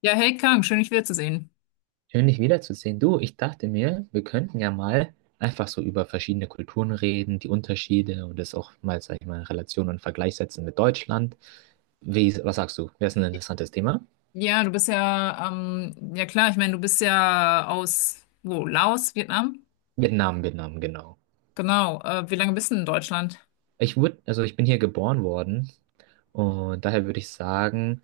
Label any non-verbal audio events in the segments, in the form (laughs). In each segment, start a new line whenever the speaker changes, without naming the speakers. Ja, hey Kang, schön dich wiederzusehen.
Schön, dich wiederzusehen. Du, ich dachte mir, wir könnten ja mal einfach so über verschiedene Kulturen reden, die Unterschiede und das auch mal, sag ich mal, in Relation und Vergleich setzen mit Deutschland. Wie, was sagst du? Wäre es ein interessantes Thema?
Ja, du bist ja, ja klar, ich meine, du bist ja aus, wo, Laos, Vietnam?
Vietnam, Vietnam, genau.
Genau. Wie lange bist du in Deutschland?
Also ich bin hier geboren worden und daher würde ich sagen,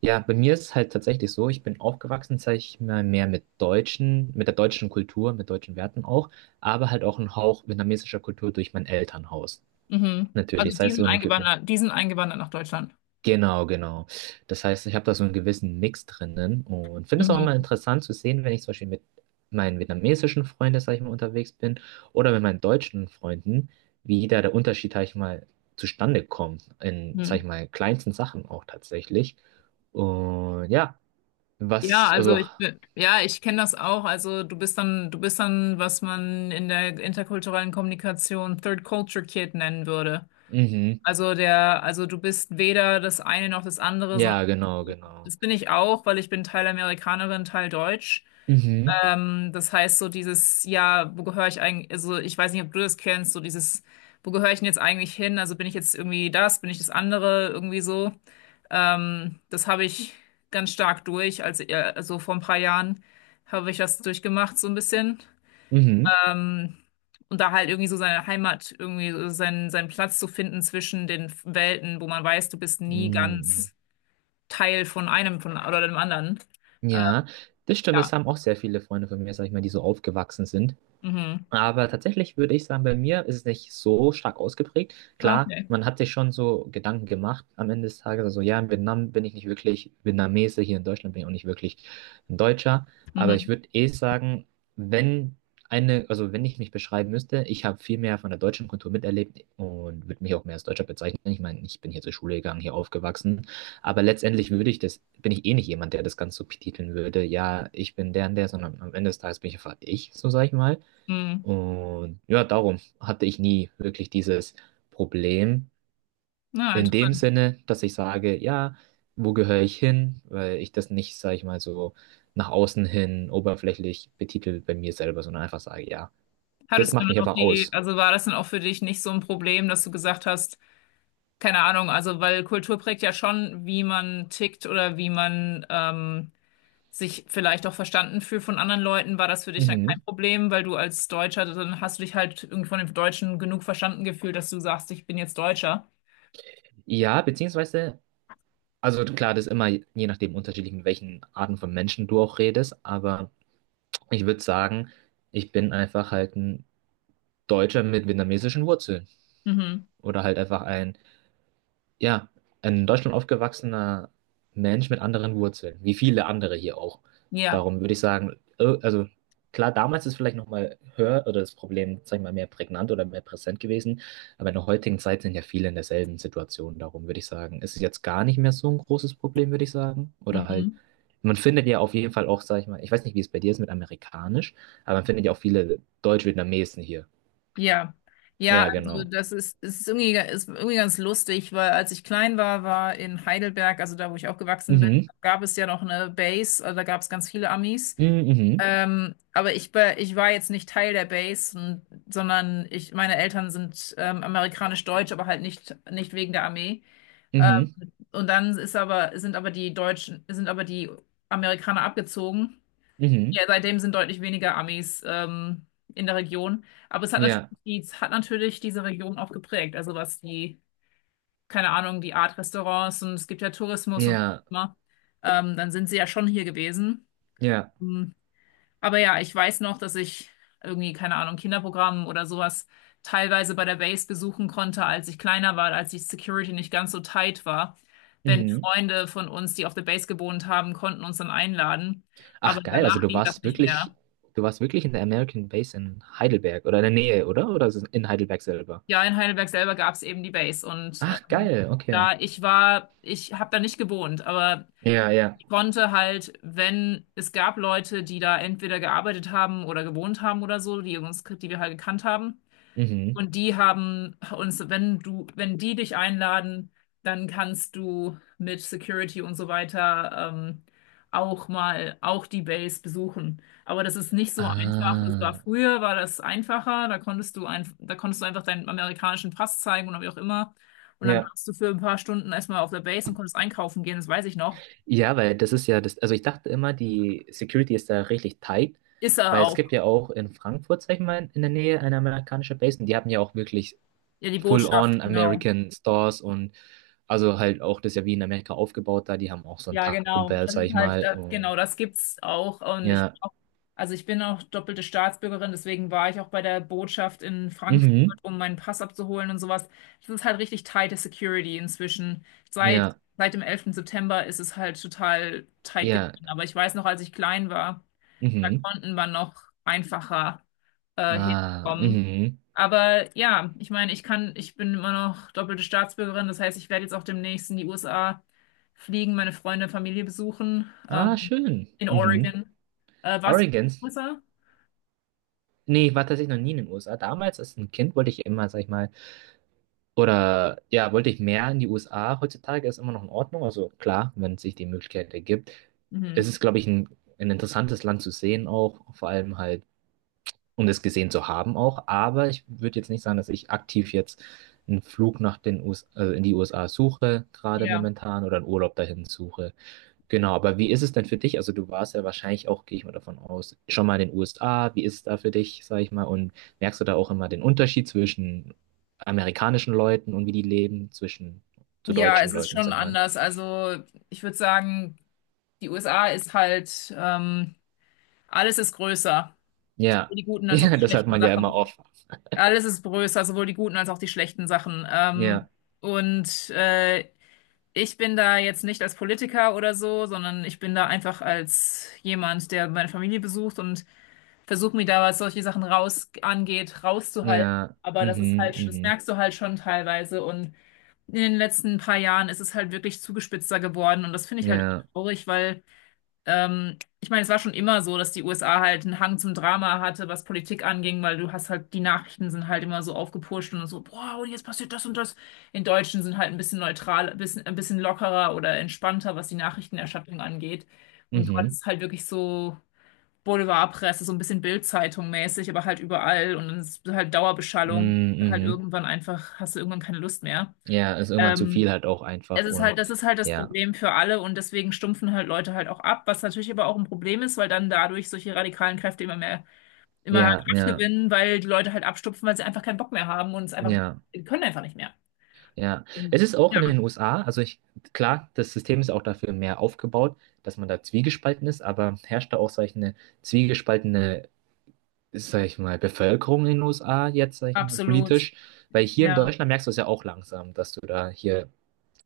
ja, bei mir ist es halt tatsächlich so, ich bin aufgewachsen, sag ich mal, mehr mit deutschen, mit der deutschen Kultur, mit deutschen Werten auch, aber halt auch ein Hauch vietnamesischer Kultur durch mein Elternhaus.
Mhm.
Natürlich,
Also
das
die
heißt,
sind eingewandert, die sind eingewandert nach Deutschland.
genau, genau. Das heißt, ich habe da so einen gewissen Mix drinnen und finde es auch
Mhm.
immer interessant zu sehen, wenn ich zum Beispiel mit meinen vietnamesischen Freunden, sag ich mal, unterwegs bin oder mit meinen deutschen Freunden, wie da der Unterschied, sag ich mal, zustande kommt in, sag
Mhm.
ich mal, kleinsten Sachen auch tatsächlich. Und ja,
Ja,
was,
also
also,
ja, ich kenne das auch. Also du bist dann, was man in der interkulturellen Kommunikation Third Culture Kid nennen würde.
mhm,
Also du bist weder das eine noch das andere, sondern
ja, genau, genau.
das bin ich auch, weil ich bin Teil Amerikanerin, Teil Deutsch.
Mhm,
Das heißt, so dieses, ja, wo gehöre ich eigentlich, also ich weiß nicht, ob du das kennst, so dieses, wo gehöre ich denn jetzt eigentlich hin? Also bin ich jetzt irgendwie das, bin ich das andere, irgendwie so. Das habe ich ganz stark durch, also vor ein paar Jahren habe ich das durchgemacht, so ein bisschen.
mhm,
Ähm, und da halt irgendwie so seine Heimat, irgendwie so seinen Platz zu finden zwischen den Welten, wo man weiß, du bist nie
mhm.
ganz Teil von einem von, oder dem anderen. Äh,
Ja, das stimmt,
ja,
das haben auch sehr viele Freunde von mir, sag ich mal, die so aufgewachsen sind.
mhm.
Aber tatsächlich würde ich sagen, bei mir ist es nicht so stark ausgeprägt.
Ah,
Klar,
okay.
man hat sich schon so Gedanken gemacht am Ende des Tages. Also ja, in Vietnam bin ich nicht wirklich Vietnamese, hier in Deutschland bin ich auch nicht wirklich ein Deutscher. Aber
Mhm.
ich würde eh sagen, wenn eine, also wenn ich mich beschreiben müsste, ich habe viel mehr von der deutschen Kultur miterlebt und würde mich auch mehr als Deutscher bezeichnen. Ich meine, ich bin hier zur Schule gegangen, hier aufgewachsen. Aber letztendlich würde ich das, bin ich eh nicht jemand, der das Ganze so betiteln würde. Ja, ich bin der und der, sondern am Ende des Tages bin ich einfach ich, so sage ich mal.
Mhm.
Und ja, darum hatte ich nie wirklich dieses Problem
Na,
in dem
interessant.
Sinne, dass ich sage, ja, wo gehöre ich hin? Weil ich das nicht, sage ich mal, so nach außen hin oberflächlich betitel bei mir selber, sondern einfach sage, ja,
Hat es
das macht
denn
mich
auch
einfach aus.
also war das denn auch für dich nicht so ein Problem, dass du gesagt hast, keine Ahnung, also weil Kultur prägt ja schon, wie man tickt oder wie man sich vielleicht auch verstanden fühlt von anderen Leuten. War das für dich dann kein
Mhm.
Problem, weil du als Deutscher, dann hast du dich halt irgendwie von den Deutschen genug verstanden gefühlt, dass du sagst, ich bin jetzt Deutscher.
Ja, beziehungsweise, also klar, das ist immer je nachdem unterschiedlich, mit welchen Arten von Menschen du auch redest, aber ich würde sagen, ich bin einfach halt ein Deutscher mit vietnamesischen Wurzeln
Mhm.
oder halt einfach ein, ja, ein in Deutschland aufgewachsener Mensch mit anderen Wurzeln, wie viele andere hier auch.
Ja.
Darum würde ich sagen, also klar, damals ist vielleicht nochmal höher oder das Problem, sag ich mal, mehr prägnant oder mehr präsent gewesen, aber in der heutigen Zeit sind ja viele in derselben Situation. Darum würde ich sagen, ist es jetzt gar nicht mehr so ein großes Problem, würde ich sagen. Oder halt,
Mhm.
man findet ja auf jeden Fall auch, sag ich mal, ich weiß nicht, wie es bei dir ist mit Amerikanisch, aber man findet ja auch viele Deutsch-Vietnamesen hier.
Ja, ja,
Ja,
also
genau.
das ist, es ist irgendwie ganz lustig, weil als ich klein war, war in Heidelberg, also da, wo ich aufgewachsen bin,
Mhm.
gab es ja noch eine Base, also da gab es ganz viele Amis.
Mhm. Mhm.
Aber ich war jetzt nicht Teil der Base, und, sondern meine Eltern sind amerikanisch-deutsch, aber halt nicht wegen der Armee.
Mhm.
Ähm, und dann sind aber die Amerikaner abgezogen. Ja,
Mhm.
seitdem sind deutlich weniger Amis in der Region. Aber es hat natürlich,
Ja.
die, es hat natürlich diese Region auch geprägt. Also was keine Ahnung, die Art Restaurants und es gibt ja Tourismus und
Ja,
so immer. Dann sind sie ja schon hier gewesen.
ja.
Hm. Aber ja, ich weiß noch, dass ich irgendwie, keine Ahnung, Kinderprogramm oder sowas teilweise bei der Base besuchen konnte, als ich kleiner war, als die Security nicht ganz so tight war. Wenn
Mhm.
Freunde von uns, die auf der Base gewohnt haben, konnten uns dann einladen. Aber
Ach geil, also
danach ging das nicht mehr.
du warst wirklich in der American Base in Heidelberg oder in der Nähe, oder? Oder ist es in Heidelberg selber?
Ja, in Heidelberg selber gab es eben die Base und
Ach geil, okay.
ich habe da nicht gewohnt, aber
Ja, ja.
ich konnte halt, wenn es gab Leute, die da entweder gearbeitet haben oder gewohnt haben oder so, die wir halt gekannt haben,
Mhm.
und die haben uns, wenn die dich einladen, dann kannst du mit Security und so weiter auch mal auch die Base besuchen. Aber das ist nicht so einfach. Das war
Ah,
früher, war das einfacher. Da konntest du einfach deinen amerikanischen Pass zeigen oder wie auch immer. Und dann
ja.
warst du für ein paar Stunden erstmal auf der Base und konntest einkaufen gehen. Das weiß ich noch.
Ja, weil das ist ja das, also ich dachte immer, die Security ist da richtig tight,
Ist er
weil es
auch.
gibt ja auch in Frankfurt, sag ich mal, in der Nähe eine amerikanische Base und die haben ja auch wirklich
Ja, die Botschaft,
full-on
genau.
American Stores und also halt auch das ist ja wie in Amerika aufgebaut da, die haben auch so ein
Ja,
Taco
genau.
Bell,
Das
sag
ist
ich
halt,
mal, und
genau, das gibt's auch. Und
ja.
also ich bin auch doppelte Staatsbürgerin, deswegen war ich auch bei der Botschaft in Frankfurt,
Mhm.
um meinen Pass abzuholen und sowas. Das ist halt richtig tighte Security inzwischen. Seit,
Ja.
seit dem elften September ist es halt total tight
Ja.
geworden. Aber ich weiß noch, als ich klein war, da
Mhm.
konnten wir noch einfacher
Ah,
hinkommen.
mhm.
Aber ja, ich meine, ich bin immer noch doppelte Staatsbürgerin. Das heißt, ich werde jetzt auch demnächst in die USA fliegen, meine Freunde, Familie besuchen,
Ah, schön.
in
Mhm.
Oregon. Warst du in den
Oregon.
USA?
Nee, ich war tatsächlich noch nie in den USA. Damals als ein Kind wollte ich immer, sag ich mal, oder ja, wollte ich mehr in die USA. Heutzutage ist immer noch in Ordnung. Also klar, wenn sich die Möglichkeit ergibt.
Mhm.
Es ist, glaube ich, ein interessantes Land zu sehen auch. Vor allem halt, um das gesehen zu haben auch. Aber ich würde jetzt nicht sagen, dass ich aktiv jetzt einen Flug nach den US, also in die USA, suche, gerade
Ja.
momentan, oder einen Urlaub dahin suche. Genau, aber wie ist es denn für dich? Also du warst ja wahrscheinlich auch, gehe ich mal davon aus, schon mal in den USA. Wie ist es da für dich, sag ich mal? Und merkst du da auch immer den Unterschied zwischen amerikanischen Leuten und wie die leben, zwischen zu
Ja,
deutschen
es ist
Leuten,
schon
sag ich mal?
anders. Also ich würde sagen, die USA ist halt, alles ist größer.
Ja,
Sowohl die
(laughs)
guten als auch
ja,
die
das hat
schlechten
man ja immer
Sachen.
oft.
Alles ist größer, sowohl die guten als auch die schlechten Sachen.
Ja,
Und ich bin da jetzt nicht als Politiker oder so, sondern ich bin da einfach als jemand, der meine Familie besucht und versuche mir da, was solche Sachen raus angeht, rauszuhalten.
ja,
Aber das ist
mhm,
halt, das
mhm,
merkst du halt schon teilweise. Und in den letzten paar Jahren ist es halt wirklich zugespitzter geworden. Und das finde ich halt
ja,
traurig, weil ich meine, es war schon immer so, dass die USA halt einen Hang zum Drama hatte, was Politik anging, weil du hast halt, die Nachrichten sind halt immer so aufgepusht und so, boah, und jetzt passiert das und das. In Deutschen sind halt ein bisschen neutral, ein bisschen lockerer oder entspannter, was die Nachrichtenerstattung angeht. Und dort ist
mhm,
es halt wirklich so Boulevardpresse, so ein bisschen Bild-Zeitung mäßig, aber halt überall und dann ist halt Dauerbeschallung.
mm,
Halt
mhm.
irgendwann einfach, hast du irgendwann keine Lust mehr.
Ja, ist irgendwann zu viel
Ähm,
halt auch
Es
einfach und
ist halt das
ja,
Problem für alle und deswegen stumpfen halt Leute halt auch ab, was natürlich aber auch ein Problem ist, weil dann dadurch solche radikalen Kräfte immer mehr
ja,
Kraft
ja,
gewinnen, weil die Leute halt abstumpfen, weil sie einfach keinen Bock mehr haben und es einfach,
ja,
die können einfach nicht mehr.
ja. Es ist auch
Ja,
in den USA, also ich, klar, das System ist auch dafür mehr aufgebaut, dass man da zwiegespalten ist, aber herrscht da auch, sag ich, eine zwiegespaltene, sag ich mal, Bevölkerung in den USA jetzt, sag ich mal,
absolut.
politisch, weil hier in
Ja,
Deutschland merkst du es ja auch langsam, dass du da hier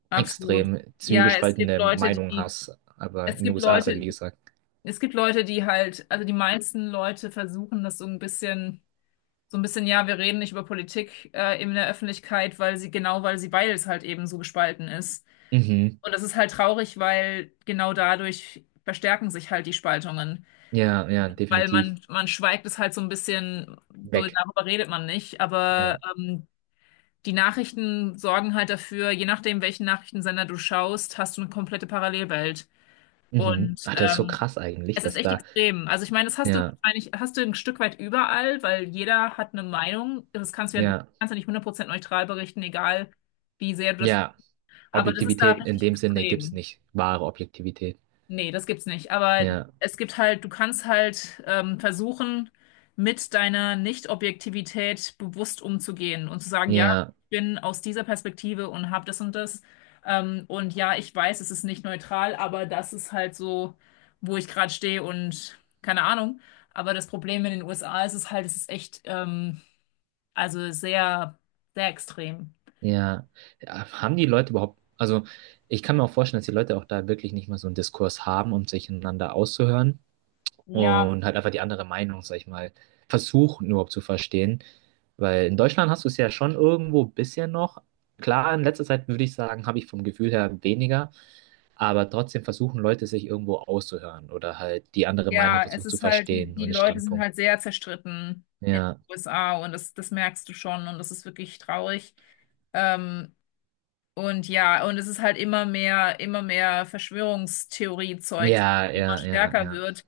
absolut.
extrem
Ja, es gibt
zwiegespaltene
Leute,
Meinungen hast, aber
es
in den
gibt
USA ist ja,
Leute,
wie gesagt,
es gibt Leute, die halt, also die meisten Leute versuchen das so ein bisschen, ja, wir reden nicht über Politik in der Öffentlichkeit, genau, weil es halt eben so gespalten ist.
mhm,
Und das ist halt traurig, weil genau dadurch verstärken sich halt die Spaltungen.
ja, ja,
Weil
definitiv
man schweigt es halt so ein bisschen, so
weg.
darüber redet man nicht. Aber
Ja.
die Nachrichten sorgen halt dafür, je nachdem, welchen Nachrichtensender du schaust, hast du eine komplette Parallelwelt.
Mhm.
Und
Ach, das ist so krass eigentlich,
es ist
dass
echt
da,
extrem. Also ich meine, das hast du
ja,
wahrscheinlich, hast du ein Stück weit überall, weil jeder hat eine Meinung. Das kannst du ja, Du
ja,
kannst ja nicht 100% neutral berichten, egal wie sehr du das.
ja,
Aber das ist da
Objektivität in
richtig
dem Sinne gibt es
extrem.
nicht, wahre Objektivität.
Nee, das gibt's nicht. Aber
Ja,
es gibt halt, du kannst halt versuchen, mit deiner Nicht-Objektivität bewusst umzugehen und zu sagen, ja,
ja,
ich bin aus dieser Perspektive und habe das und das. Und ja, ich weiß, es ist nicht neutral, aber das ist halt so, wo ich gerade stehe und keine Ahnung. Aber das Problem in den USA ist es halt, es ist echt, also sehr, sehr extrem.
ja. Ja, haben die Leute überhaupt, also ich kann mir auch vorstellen, dass die Leute auch da wirklich nicht mal so einen Diskurs haben, um sich einander auszuhören
Ja,
und halt einfach die andere Meinung, sag ich mal, versuchen überhaupt zu verstehen. Weil in Deutschland hast du es ja schon irgendwo ein bisschen noch. Klar, in letzter Zeit würde ich sagen, habe ich vom Gefühl her weniger. Aber trotzdem versuchen Leute, sich irgendwo auszuhören oder halt die andere Meinung
ja, es
versuchen zu
ist halt, die,
verstehen und
die
den
Leute sind
Standpunkt.
halt sehr zerstritten in den
Ja,
USA und das merkst du schon und das ist wirklich traurig. Ähm, und ja, und es ist halt immer mehr Verschwörungstheorie-Zeug,
ja,
immer
ja, ja,
stärker
ja.
wird.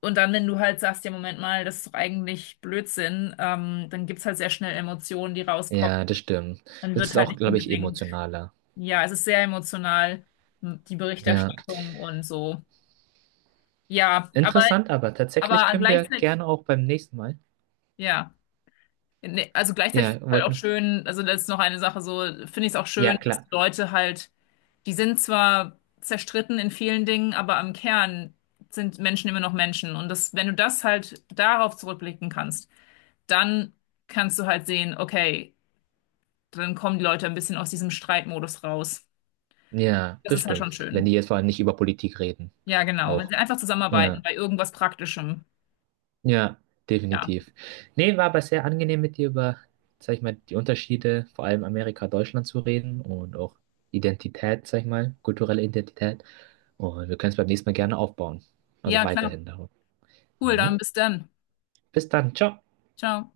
Und dann, wenn du halt sagst, ja, Moment mal, das ist doch eigentlich Blödsinn, dann gibt's halt sehr schnell Emotionen, die rauskommen.
Ja, das stimmt.
Dann
Das
wird
ist
halt
auch,
nicht
glaube ich,
unbedingt,
emotionaler.
ja, es ist sehr emotional, die
Ja,
Berichterstattung und so. Ja, aber,
interessant, aber tatsächlich
aber
können wir
gleichzeitig,
gerne auch beim nächsten Mal.
ja. Nee, also gleichzeitig
Ja,
finde ich halt auch
wollten.
schön, also das ist noch eine Sache so, finde ich es auch
Ja,
schön, dass
klar.
die Leute halt, die sind zwar zerstritten in vielen Dingen, aber am Kern sind Menschen immer noch Menschen. Und das, wenn du das halt darauf zurückblicken kannst, dann kannst du halt sehen, okay, dann kommen die Leute ein bisschen aus diesem Streitmodus raus.
Ja,
Das
das
ist halt
stimmt.
schon
Wenn
schön.
die jetzt vor allem nicht über Politik reden.
Ja, genau. Wenn
Auch.
sie einfach zusammenarbeiten
Ja.
bei irgendwas Praktischem.
Ja,
Ja.
definitiv. Nee, war aber sehr angenehm mit dir über, sag ich mal, die Unterschiede, vor allem Amerika, Deutschland zu reden und auch Identität, sag ich mal, kulturelle Identität. Und wir können es beim nächsten Mal gerne aufbauen. Also
Ja, klar.
weiterhin darum.
Cool, dann
Dann,
bis dann.
bis dann, ciao.
Ciao.